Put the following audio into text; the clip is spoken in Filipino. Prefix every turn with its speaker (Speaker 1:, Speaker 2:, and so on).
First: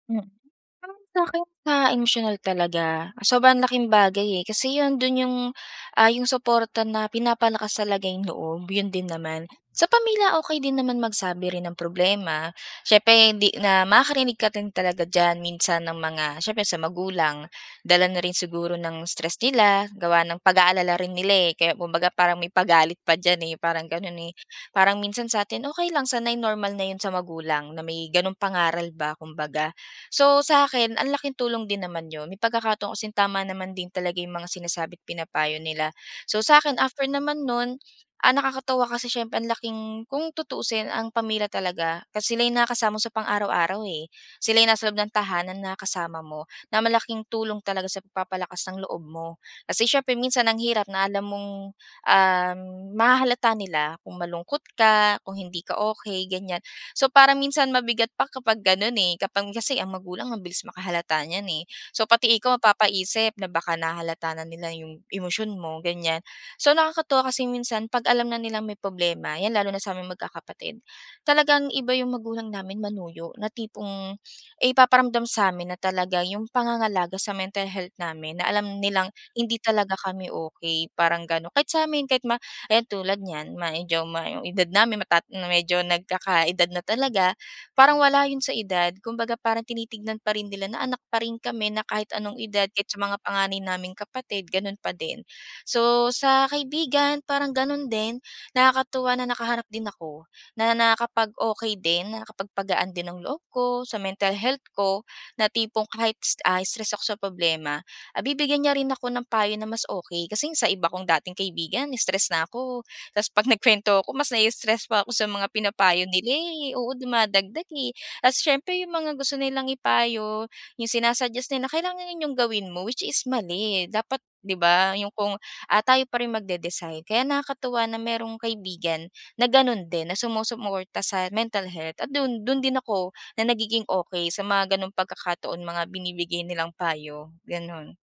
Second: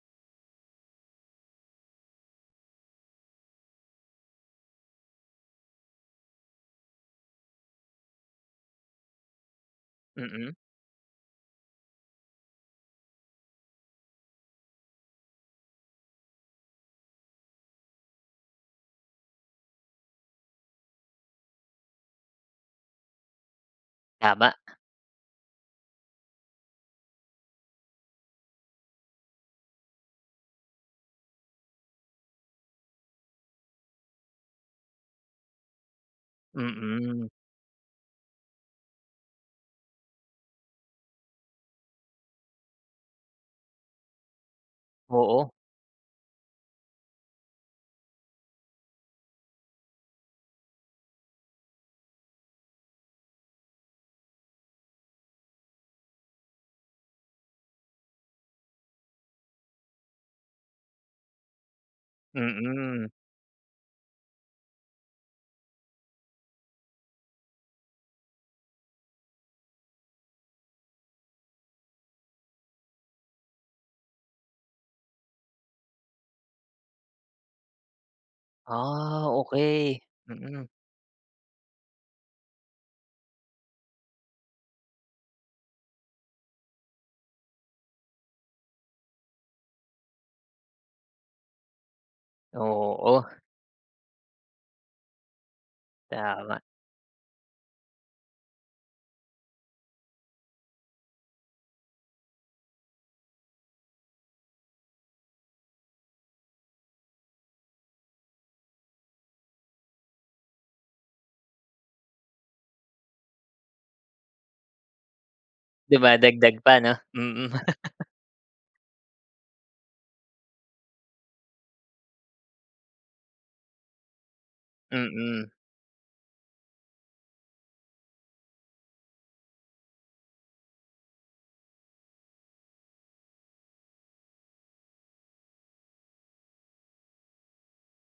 Speaker 1: Hmm, parang sa'kin ma emosyonal talaga, sobrang laking bagay eh, kasi 'yun dun 'yung, ah, 'yung suporta na pinapalakas talaga 'yung loob 'yun din naman, sa pamilya
Speaker 2: Mm.
Speaker 1: okey din naman magsabi rin ng problema siyempre hindi na makarinig ka rin talaga diyan minsan ng mga siyempre sa magulang, dala na rin siguro ng stress nila gawa ng pag aalala rin nila eh, kaya kumbaga parang may pagalit pa diyan eh, parang ganun eh,
Speaker 2: Tama.
Speaker 1: parang minsan satin okey lang sanay normal na 'yun sa magulang na may ganong pangaral ba kumbaga. So sa'kin ang laking tulong din naman 'yun, may pagkakataon kasing tama naman din talaga 'yung mga sinasabi't pinapayo nila, so sa'kin after
Speaker 2: Mm.
Speaker 1: naman nun, ah, nakakatuwa kasi siyempre ang laking kung tutuusin ang pamilya talaga kasi sila'y nakakasama mo sa pang-araw-araw eh, sila'y nasa loob ng
Speaker 2: Oo.
Speaker 1: tahanan na kasama mo, na malaking tulong talaga sa papalakas talaga ng loob mo, kasi siyempre minsan ang hirap na alam mong, ah, mahahalata nila kung malungkot ka, kung hindi ka okey ganiyan. So parang minsan mabigat pa kapag ganon eh, kapag kasi ang magulang ang bilis makahalata niyan eh, so pati ikaw
Speaker 2: Mm.
Speaker 1: mapapaisip na baka nahahalata na nila 'yung emosyon mo ganiyan. So nakakatuwa kasi minsan 'pag alam na nilang may problema 'yan lalo na saming magkakapatid, talagang iba 'yung magulang namin manuyo na tipong, ay ipaparamdam samin na talaga 'yung pangangalaga sa mental health namin na alam nilang
Speaker 2: Ah,
Speaker 1: hindi talaga
Speaker 2: okey,
Speaker 1: kami
Speaker 2: mm.
Speaker 1: okey parang ganun kahit samin kahit ma ayan tulad niyan medyo 'yung edad namin mata na medyo nagkakaedad na talaga, parang wala 'yun sa edad, kumbaga parang tinitignan pa rin nila na anak pa rin kami na kahit anong edad kahit sa mga
Speaker 2: Oo.
Speaker 1: panganay naming kapatid ganun pa din, so sa
Speaker 2: Tama.
Speaker 1: kaibigan parang ganun din nakakatuwa na nakahanap din ako, na nakakapag okey din nakapagpagaan din ng loob ko, sa mental health ko, na tipong kahit s ah, stress ako sa problema, ah, bibigyan niya rin ako ng payo na mas okey kasi sa iba kong dating kaibigan stress na ako, tapos pag nagkuwento ako mas nai-stress pa ako sa mga
Speaker 2: 'Di
Speaker 1: pinapayo
Speaker 2: ba
Speaker 1: nila
Speaker 2: dagdag pa
Speaker 1: eh, oo
Speaker 2: 'no, mm.
Speaker 1: dumadagdag eh, at siyempre 'yung mga gusto nilang ipayo, yung sina-suggest nila na kailangan 'yun 'yung gawin mo which is mali dapat, 'di ba 'yung kung,
Speaker 2: Mm.
Speaker 1: ah, tayo pa rin magde-decide kaya nakakatuwa na merong kaibigan na ganon din na sumusuporta sa mental health at dun dun din ako na nagiging okey sa mga ganong pagkakataon mga binibigay nilang payo, ganon.